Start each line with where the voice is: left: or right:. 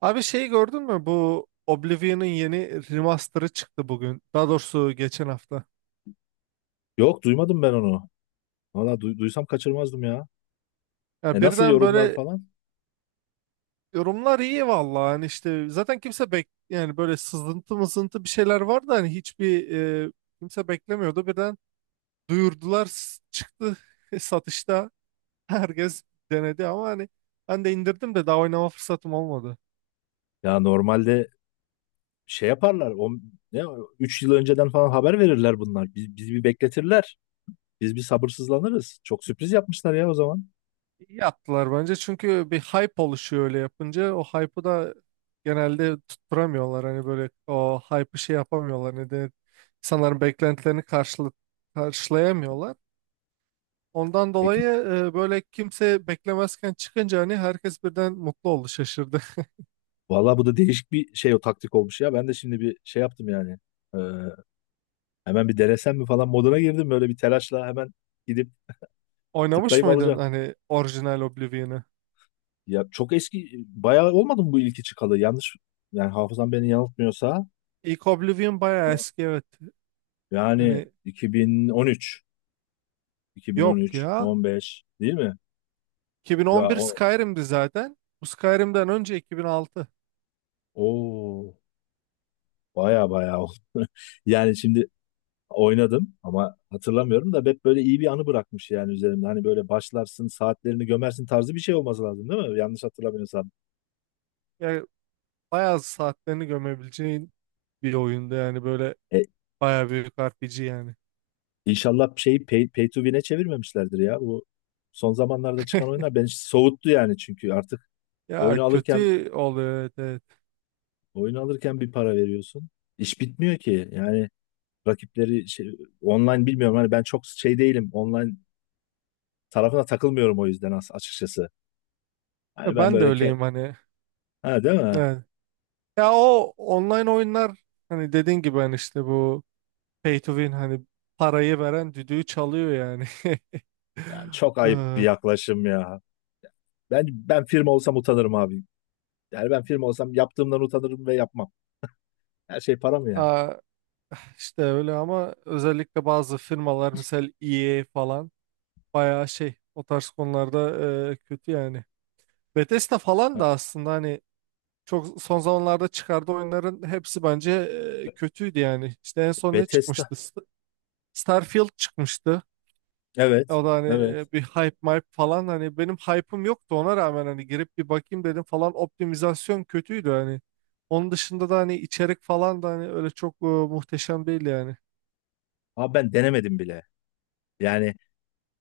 right: Abi şeyi gördün mü? Bu Oblivion'ın yeni remaster'ı çıktı bugün. Daha doğrusu geçen hafta.
left: Yok duymadım ben onu. Valla duysam kaçırmazdım ya.
right: Ya
left: E nasıl
right: birden
left: yorumlar
right: böyle
left: falan?
right: yorumlar iyi vallahi. Hani işte zaten kimse yani böyle sızıntı mızıntı bir şeyler vardı, hani hiçbir e, kimse beklemiyordu. Birden duyurdular, çıktı satışta. Herkes denedi ama hani ben de indirdim de daha oynama fırsatım olmadı.
left: Ya normalde şey yaparlar. O, ne, 3 yıl önceden falan haber verirler bunlar. Bizi bir bekletirler. Biz bir sabırsızlanırız. Çok sürpriz yapmışlar ya o zaman.
right: İyi yaptılar bence, çünkü bir hype oluşuyor öyle yapınca, o hype'ı da genelde tutturamıyorlar, hani böyle o hype'ı şey yapamıyorlar, ne denir, insanların beklentilerini karşılayamıyorlar. Ondan
left: Peki.
right: dolayı böyle kimse beklemezken çıkınca, hani herkes birden mutlu oldu, şaşırdı.
left: Vallahi bu da değişik bir şey, o taktik olmuş ya. Ben de şimdi bir şey yaptım yani. Ee, Hemen bir denesem mi falan moduna girdim. Böyle bir telaşla hemen gidip
right: Oynamış
left: tıklayıp
right: mıydın
left: alacağım.
right: hani orijinal Oblivion'ı?
left: Ya çok eski bayağı olmadı mı bu ilki çıkalı? Yanlış, yani hafızam beni yanıltmıyorsa
right: İlk Oblivion bayağı eski, evet.
left: yani
right: Hani
left: 2013,
right: yok
left: 2013,
right: ya.
left: 15 değil mi? Ya
right: 2011
left: o
right: Skyrim'di zaten. Bu Skyrim'den önce 2006.
left: o baya baya oldu. Yani şimdi oynadım ama hatırlamıyorum da hep böyle iyi bir anı bırakmış yani üzerimde. Hani böyle başlarsın, saatlerini gömersin tarzı bir şey olması lazım değil mi? Yanlış hatırlamıyorsam.
right: Ya bayağı saatlerini gömebileceğin bir oyunda yani, böyle
left: E,
right: bayağı büyük RPG yani.
left: inşallah şeyi pay to win'e çevirmemişlerdir ya. Bu son zamanlarda çıkan oyunlar beni soğuttu yani, çünkü artık
right: Ya
left: oyunu alırken
right: kötü oluyor, evet, evet.
left: oyunu alırken bir para veriyorsun. İş bitmiyor ki. Yani rakipleri şey, online bilmiyorum. Hani ben çok şey değilim. Online tarafına takılmıyorum o yüzden, açıkçası. Hani
right: Ya
left: ben
right: ben de
left: böyle
right: öyleyim hani.
left: ha, değil mi?
right: Evet. Ya o online oyunlar hani, dediğin gibi, hani işte bu pay to win, hani parayı veren düdüğü çalıyor yani.
left: Yani çok ayıp bir
right: Ee,
left: yaklaşım ya. Ben firma olsam utanırım abi. Yani ben firma olsam yaptığımdan utanırım ve yapmam. Her şey para mı ya?
right: aa, işte öyle, ama özellikle bazı firmalar misal EA falan bayağı şey o tarz konularda kötü yani. Bethesda falan
left: Ha,
right: da aslında, hani çok son zamanlarda çıkardığı oyunların hepsi bence
left: Be-
right: kötüydü yani. İşte en son ne
left: Bethesda.
right: çıkmıştı? Starfield çıkmıştı.
left: Evet.
right: O da hani
left: Evet.
right: bir hype mype falan, hani benim hype'ım yoktu, ona rağmen hani girip bir bakayım dedim falan, optimizasyon kötüydü hani. Onun dışında da hani içerik falan da hani öyle çok muhteşem değil yani.
left: Abi ben denemedim bile. Yani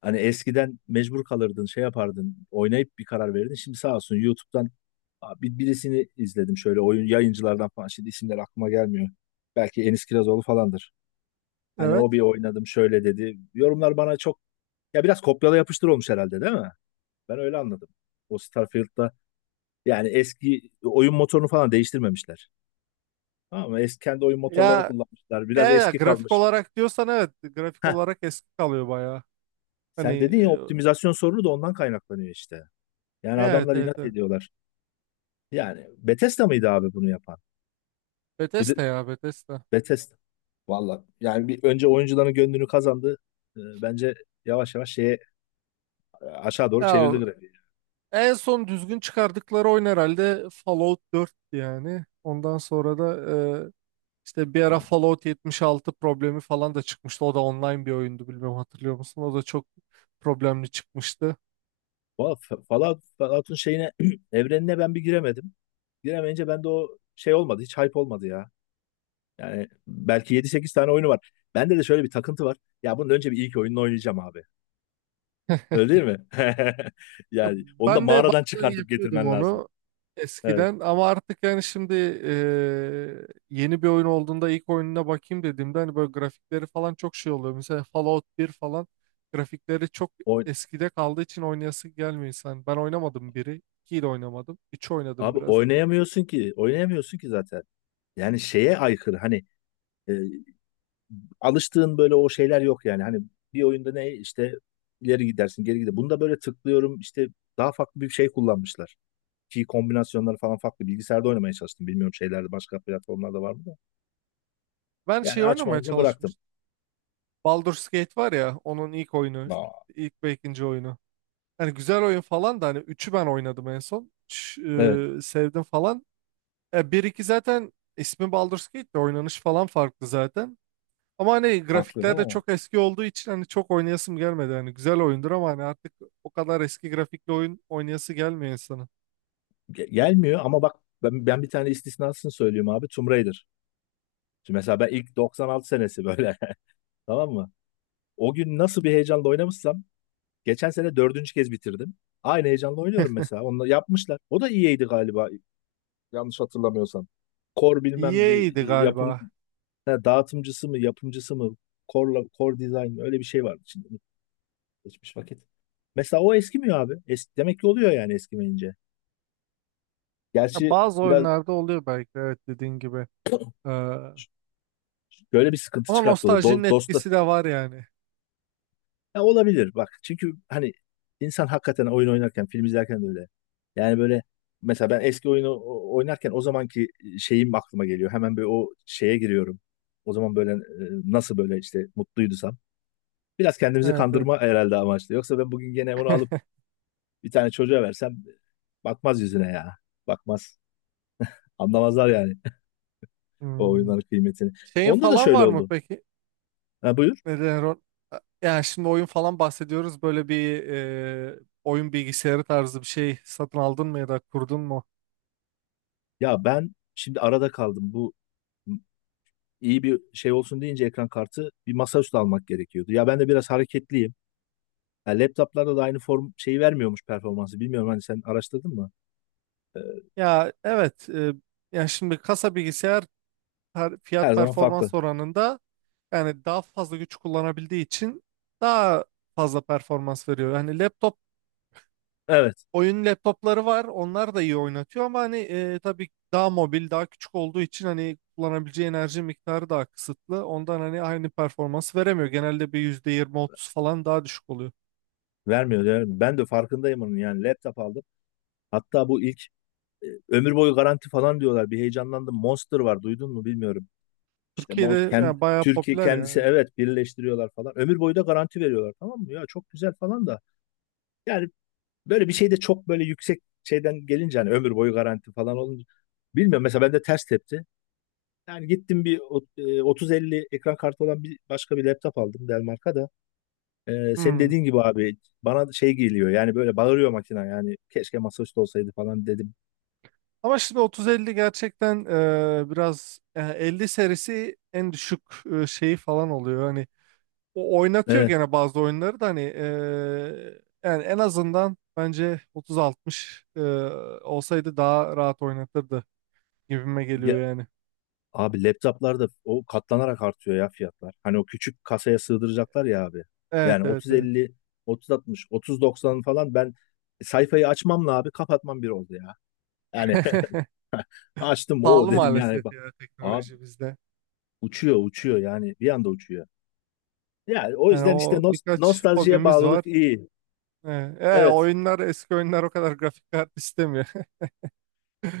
left: hani eskiden mecbur kalırdın, şey yapardın, oynayıp bir karar verirdin. Şimdi sağ olsun YouTube'dan abi bir birisini izledim, şöyle oyun yayıncılardan falan. Şimdi isimler aklıma gelmiyor. Belki Enis Kirazoğlu falandır. Hani
right: Evet.
left: o bir oynadım şöyle dedi. Yorumlar bana çok, ya biraz kopyala yapıştır olmuş herhalde değil mi? Ben öyle anladım. O Starfield'da, yani eski oyun motorunu falan değiştirmemişler. Tamam mı? Eski kendi oyun motorlarını
right: Ya,
left: kullanmışlar. Biraz
right: ya
left: eski
right: grafik
left: kalmış.
right: olarak diyorsan, evet, grafik
left: Heh,
right: olarak eski kalıyor bayağı. Hani
left: sen dedin ya, optimizasyon sorunu da ondan kaynaklanıyor işte. Yani
right: ya, evet,
left: adamlar
right: evet,
left: inat
right: evet.
left: ediyorlar. Yani Bethesda mıydı abi bunu yapan? Bu de,
right: Bethesda, ya Bethesda.
left: Bethesda. Valla yani bir önce oyuncuların gönlünü kazandı. Bence yavaş yavaş şeye, aşağı doğru
right: Ya
left: çevirdi grafiği.
right: en son düzgün çıkardıkları oyun herhalde Fallout 4 yani. Ondan sonra da e, işte bir ara
left: Yani.
right: Fallout 76 problemi falan da çıkmıştı. O da online bir oyundu, bilmiyorum, hatırlıyor musun? O da çok problemli çıkmıştı.
left: Valla Fallout'un şeyine evrenine ben bir giremedim. Giremeyince bende o şey olmadı. Hiç hype olmadı ya. Yani belki 7-8 tane oyunu var. Bende de şöyle bir takıntı var. Ya bunun önce bir ilk oyununu oynayacağım abi. Öyle değil mi? Yani onu da
right: Ben de
left: mağaradan
right: bazen
left: çıkartıp
right: yapıyordum
left: getirmen lazım.
right: onu
left: Evet.
right: eskiden, ama artık, yani şimdi yeni bir oyun olduğunda ilk oyununa bakayım dediğimde hani böyle grafikleri falan çok şey oluyor. Mesela Fallout bir falan grafikleri çok
left: Oy-
right: eskide kaldığı için oynayası gelmiyor insan. Ben oynamadım biri, 2'yi de oynamadım. 3 oynadım
left: Abi
right: biraz, bir tek.
left: oynayamıyorsun ki. Oynayamıyorsun ki zaten. Yani şeye aykırı. Hani e, alıştığın böyle o şeyler yok yani. Hani bir oyunda ne işte, ileri gidersin geri gider. Bunda böyle tıklıyorum işte, daha farklı bir şey kullanmışlar. Ki kombinasyonları falan farklı. Bilgisayarda oynamaya çalıştım. Bilmiyorum şeylerde, başka platformlarda var mı da.
right: Ben
left: Yani
right: şey oynamaya
left: açmayınca bıraktım.
right: çalışmıştım. Baldur's Gate var ya, onun ilk oyunu,
left: Aa.
right: ilk ve ikinci oyunu. Hani güzel oyun falan da, hani üçü ben oynadım en son. Üç,
left: Evet.
right: sevdim falan. Ya 1-2 zaten ismi Baldur's Gate de, oynanış falan farklı zaten. Ama hani
left: Haklı
right: grafikler
left: değil
right: de
left: mi?
right: çok eski olduğu için hani çok oynayasım gelmedi. Hani güzel oyundur ama hani artık o kadar eski grafikli oyun oynayası gelmiyor insanın.
left: Gelmiyor ama bak, ben bir tane istisnasını söyleyeyim abi: Tomb Raider. Şimdi mesela ben ilk 96 senesi böyle, tamam mı? O gün nasıl bir heyecanla oynamışsam geçen sene dördüncü kez bitirdim. Aynı heyecanla oynuyorum mesela. Onu yapmışlar. O da iyiydi galiba, yanlış hatırlamıyorsam. Core bilmem bir
right: EA'ydi
left: yapım,
right: galiba.
left: ha, dağıtımcısı mı yapımcısı mı, Core'la Core Design mi? Öyle bir şey vardı. Şimdi geçmiş vakit. Mesela o eskimiyor abi. Es, demek ki oluyor yani eskimeyince.
right: Ya
left: Gerçi
right: bazı
left: biraz,
right: oyunlarda oluyor belki, evet, dediğin gibi. Ee,
left: böyle bir sıkıntı
right: ama
left: çıkarttı o da.
right: nostaljinin
left: Dosta,
right: etkisi de var yani.
left: ya, olabilir bak. Çünkü hani insan hakikaten oyun oynarken, film izlerken de öyle. Yani böyle, mesela ben eski oyunu oynarken, o zamanki şeyim aklıma geliyor. Hemen böyle o şeye giriyorum. O zaman böyle nasıl böyle işte mutluydusam. Biraz kendimizi
right: Evet, evet.
left: kandırma herhalde amaçlı. Yoksa ben bugün gene onu alıp bir tane çocuğa versem bakmaz yüzüne ya. Bakmaz. Anlamazlar yani o
right: Hmm.
left: oyunların kıymetini.
right: Şeyin
left: Onda da
right: falan
left: şöyle
right: var mı
left: oldu.
right: peki?
left: Ha, buyur.
right: Neden denir, yani şimdi oyun falan bahsediyoruz. Böyle bir oyun bilgisayarı tarzı bir şey satın aldın mı ya da kurdun mu?
left: Ya ben şimdi arada kaldım. Bu iyi bir şey olsun deyince ekran kartı, bir masaüstü almak gerekiyordu. Ya ben de biraz hareketliyim. Ya laptoplarda da aynı form şeyi vermiyormuş, performansı. Bilmiyorum, hani sen araştırdın mı?
right: Ya, evet. Yani şimdi kasa bilgisayar,
left: Her
right: fiyat
left: zaman farklı.
right: performans oranında, yani daha fazla güç kullanabildiği için daha fazla performans veriyor. Yani laptop,
left: Evet.
right: oyun laptopları var. Onlar da iyi oynatıyor, ama hani tabii daha mobil, daha küçük olduğu için hani kullanabileceği enerji miktarı daha kısıtlı. Ondan hani aynı performans veremiyor. Genelde bir %20, 30 falan daha düşük oluyor.
left: Vermiyor, vermiyor. Ben de farkındayım onun. Yani laptop aldım. Hatta bu ilk, ömür boyu garanti falan diyorlar. Bir heyecanlandım. Monster var. Duydun mu bilmiyorum. İşte Monster
right: Türkiye'de
left: kendi
right: yani bayağı
left: Türkiye,
right: popüler
left: kendisi
right: ya.
left: evet birleştiriyorlar falan. Ömür boyu da garanti veriyorlar, tamam mı? Ya çok güzel falan da. Yani böyle bir şey de çok böyle yüksek şeyden gelince, hani ömür boyu garanti falan olunca, bilmiyorum, mesela bende ters tepti. Yani gittim bir 30-50 ekran kartı olan bir başka bir laptop aldım, Dell marka da. E, senin
right: Hmm.
left: dediğin gibi abi, bana şey geliyor yani, böyle bağırıyor makina, yani keşke masaüstü olsaydı falan dedim.
right: Ama şimdi otuz 50 gerçekten biraz 50 serisi en düşük şeyi falan oluyor. Hani o oynatıyor
left: E,
right: gene bazı oyunları da, hani yani en azından bence 3060 olsaydı daha rahat oynatırdı gibime geliyor
left: ya,
right: yani.
left: abi laptoplarda o katlanarak artıyor ya fiyatlar. Hani o küçük kasaya sığdıracaklar ya abi.
right: Evet,
left: Yani
right: evet, evet.
left: 30-50, 30-60, 30-90 falan, ben sayfayı açmamla abi kapatmam bir oldu ya. Yani açtım, o
right: Pahalı
left: dedim yani,
right: maalesef
left: bak.
right: ya,
left: Abi
right: teknoloji bizde.
left: uçuyor uçuyor yani, bir anda uçuyor. Yani o
right: Yani
left: yüzden işte,
right: o birkaç
left: nostaljiye
right: hobimiz var.
left: bağlılık iyi.
right: Evet. E,
left: Evet.
right: oyunlar eski oyunlar o kadar grafik kart istemiyor.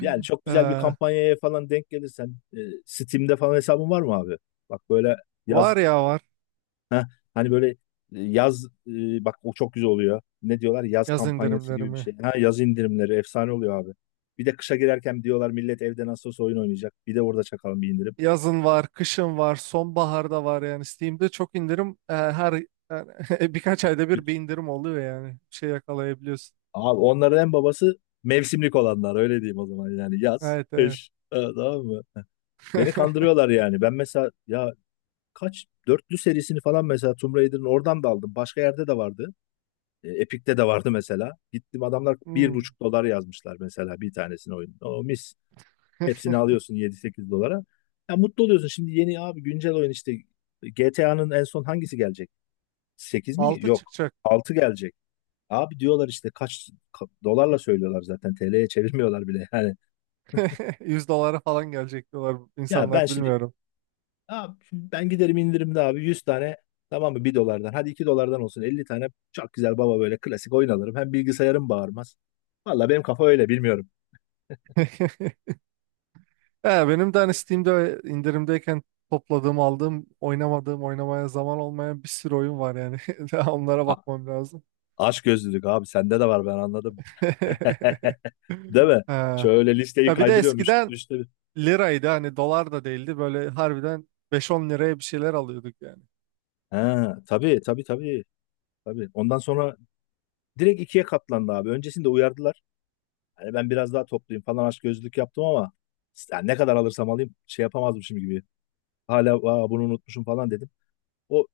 left: Yani çok güzel bir
right: Eee,
left: kampanyaya falan denk gelirsen Steam'de falan hesabın var mı abi? Bak böyle yaz,
right: var ya var,
left: heh, hani böyle yaz, bak o çok güzel oluyor. Ne diyorlar? Yaz
right: yaz
left: kampanyası gibi bir
right: indirimlerimi.
left: şey. Ha, yaz indirimleri efsane oluyor abi. Bir de kışa girerken diyorlar, millet evde nasıl olsa oyun oynayacak, bir de orada çakalım bir indirim.
right: Yazın var, kışın var, sonbaharda var, yani Steam'de çok indirim her yani birkaç ayda bir bir indirim oluyor yani. Bir şey yakalayabiliyorsun.
left: Abi onların en babası mevsimlik olanlar, öyle diyeyim o zaman yani yaz,
right: Evet, evet.
left: kış, tamam mı? Beni kandırıyorlar yani. Ben mesela ya, kaç dörtlü serisini falan mesela, Tomb Raider'ın oradan da aldım. Başka yerde de vardı. E, Epic'te de vardı mesela. Gittim adamlar bir
right: Hmm.
left: buçuk dolar yazmışlar mesela bir tanesini, oyun. O mis. Hepsini alıyorsun 7-8 dolara. Ya mutlu oluyorsun. Şimdi yeni abi, güncel oyun işte, GTA'nın en son hangisi gelecek? 8 mi?
right: 6
left: Yok.
right: çıkacak.
left: Altı gelecek. Abi diyorlar işte kaç dolarla söylüyorlar zaten, TL'ye çevirmiyorlar bile yani.
right: 100 dolara falan gelecek diyorlar
left: Ya ben
right: insanlar,
left: şimdi
right: bilmiyorum.
left: abi, şimdi ben giderim indirimde abi, 100 tane, tamam mı, 1 dolardan, hadi 2 dolardan olsun, 50 tane çok güzel baba böyle klasik oyun alırım. Hem bilgisayarım bağırmaz. Valla benim kafa öyle, bilmiyorum.
right: He, benim de hani Steam'de indirimdeyken topladığım, aldığım, oynamadığım, oynamaya zaman olmayan bir sürü oyun var yani. Daha onlara
left: A
right: bakmam lazım.
left: Aç gözlülük abi sende de var, ben anladım. Değil mi?
right: He.
left: Şöyle listeyi
right: Ya bir de
left: kaydırıyorum
right: eskiden
left: üstte.
right: liraydı, hani dolar da değildi, böyle harbiden beş on liraya bir şeyler alıyorduk yani.
left: Ha, tabii tabii tabii. Tabii. Ondan sonra direkt ikiye katlandı abi. Öncesinde uyardılar. Hani ben biraz daha topluyum falan, aşk gözlük yaptım ama yani ne kadar alırsam alayım şey yapamazdım şimdi gibi. Hala, "Aa, bunu unutmuşum," falan dedim. O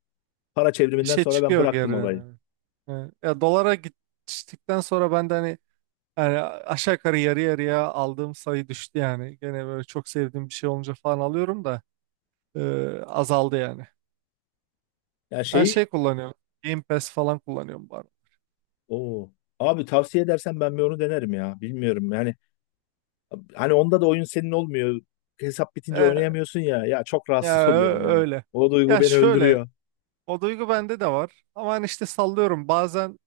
left: para
right: Bir
left: çevriminden
right: şey
left: sonra ben
right: çıkıyor
left: bıraktım
right: geriden
left: olayı.
right: hani. Evet. Ya dolara geçtikten sonra ben de, hani aşağı yukarı yarı yarıya aldığım sayı düştü yani. Gene böyle çok sevdiğim bir şey olunca falan alıyorum da e, azaldı yani.
left: Ya,
right: Ben şey
left: şeyi
right: kullanıyorum. Game Pass falan kullanıyorum
left: o abi, tavsiye edersen ben bir onu denerim ya. Bilmiyorum yani, hani onda da oyun senin olmuyor. Hesap bitince
right: bari.
left: oynayamıyorsun ya. Ya çok rahatsız
right: Ya
left: oluyorum ya.
right: öyle.
left: O duygu
right: Ya
left: beni
right: şöyle,
left: öldürüyor.
right: o duygu bende de var, ama hani işte sallıyorum bazen,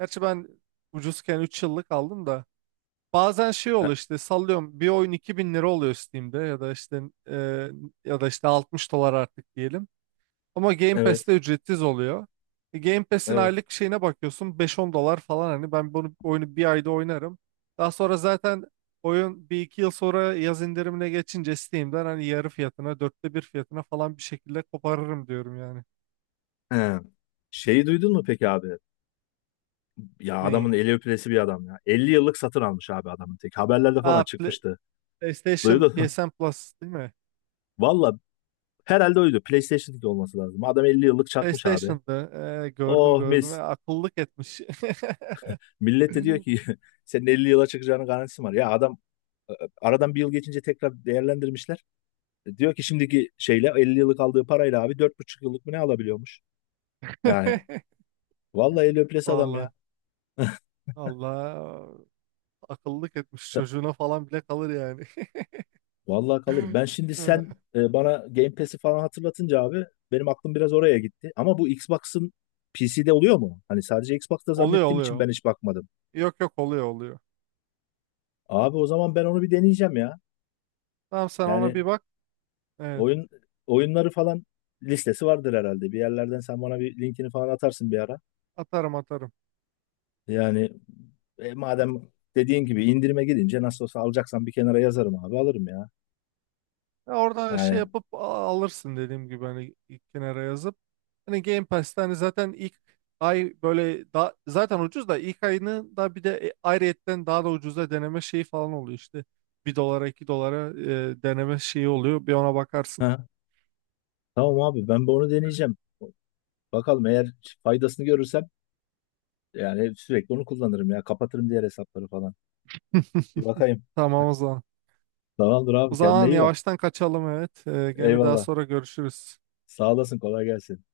right: gerçi ben ucuzken 3 yıllık aldım da, bazen şey
left: E-
right: oluyor, işte sallıyorum bir oyun 2.000 lira oluyor Steam'de, ya da işte e, ya da işte 60 dolar artık diyelim. Ama Game
left: Evet,
right: Pass'te ücretsiz oluyor. Game Pass'in
left: evet.
right: aylık şeyine bakıyorsun, beş on dolar falan, hani ben bunu, oyunu bir ayda oynarım. Daha sonra zaten oyun bir iki yıl sonra yaz indirimine geçince Steam'den hani yarı fiyatına, dörtte bir fiyatına falan bir şekilde koparırım diyorum yani.
left: He. Şeyi duydun mu peki abi? Ya
right: Neyi?
left: adamın eli öpülesi bir adam ya. 50 yıllık satın almış abi adamın tek. Haberlerde falan
right: Aa,
left: çıkmıştı.
right: PlayStation
left: Duydun.
right: PSN Plus değil mi?
left: Valla, herhalde oydu. PlayStation 2 olması lazım. Adam 50 yıllık çakmış abi.
right: PlayStation'da gördüm,
left: Oh
right: gördüm.
left: mis.
right: Akıllık etmiş.
left: Millet de diyor ki, senin 50 yıla çıkacağının garantisi var. Ya adam, e, aradan bir yıl geçince tekrar değerlendirmişler. E, diyor ki şimdiki şeyle 50 yıllık aldığı parayla abi 4,5 yıllık mı ne alabiliyormuş. Yani vallahi el öpülesi adam ya.
right: Vallahi, Allah, akıllık etmiş, çocuğuna falan bile kalır yani.
left: Vallahi kalır. Ben şimdi,
right: Ee,
left: sen bana Game Pass'i falan hatırlatınca abi, benim aklım biraz oraya gitti. Ama bu Xbox'ın PC'de oluyor mu? Hani sadece Xbox'ta
right: Oluyor,
left: zannettiğim için
right: oluyor.
left: ben hiç bakmadım.
right: Yok, yok, oluyor, oluyor.
left: Abi o zaman ben onu bir deneyeceğim ya.
right: Tamam, sen ona
left: Yani
right: bir bak. Evet,
left: oyun, oyunları falan listesi vardır herhalde. Bir yerlerden sen bana bir linkini falan atarsın bir ara.
right: atarım, atarım.
left: Yani, madem dediğin gibi indirime gidince nasıl olsa alacaksan, bir kenara yazarım abi, alırım ya.
right: Ya orada şey
left: Yani
right: yapıp, alırsın dediğim gibi, hani ilk kenara yazıp. Hani Game Pass'te hani zaten ilk ay böyle da, zaten ucuz da, ilk ayını da bir de ayrıyetten daha da ucuza deneme şeyi falan oluyor işte. Bir dolara, 2 dolara deneme şeyi oluyor. Bir ona bakarsın.
left: ha, tamam abi, ben bir onu deneyeceğim. Bakalım, eğer faydasını görürsem yani sürekli onu kullanırım ya. Kapatırım diğer hesapları falan. Bir bakayım.
right: Tamam, o zaman.
left: Tamamdır
right: O
left: abi, kendine
right: zaman
left: iyi bak.
right: yavaştan kaçalım, evet. Gene daha
left: Eyvallah.
right: sonra görüşürüz.
left: Sağ olasın, kolay gelsin.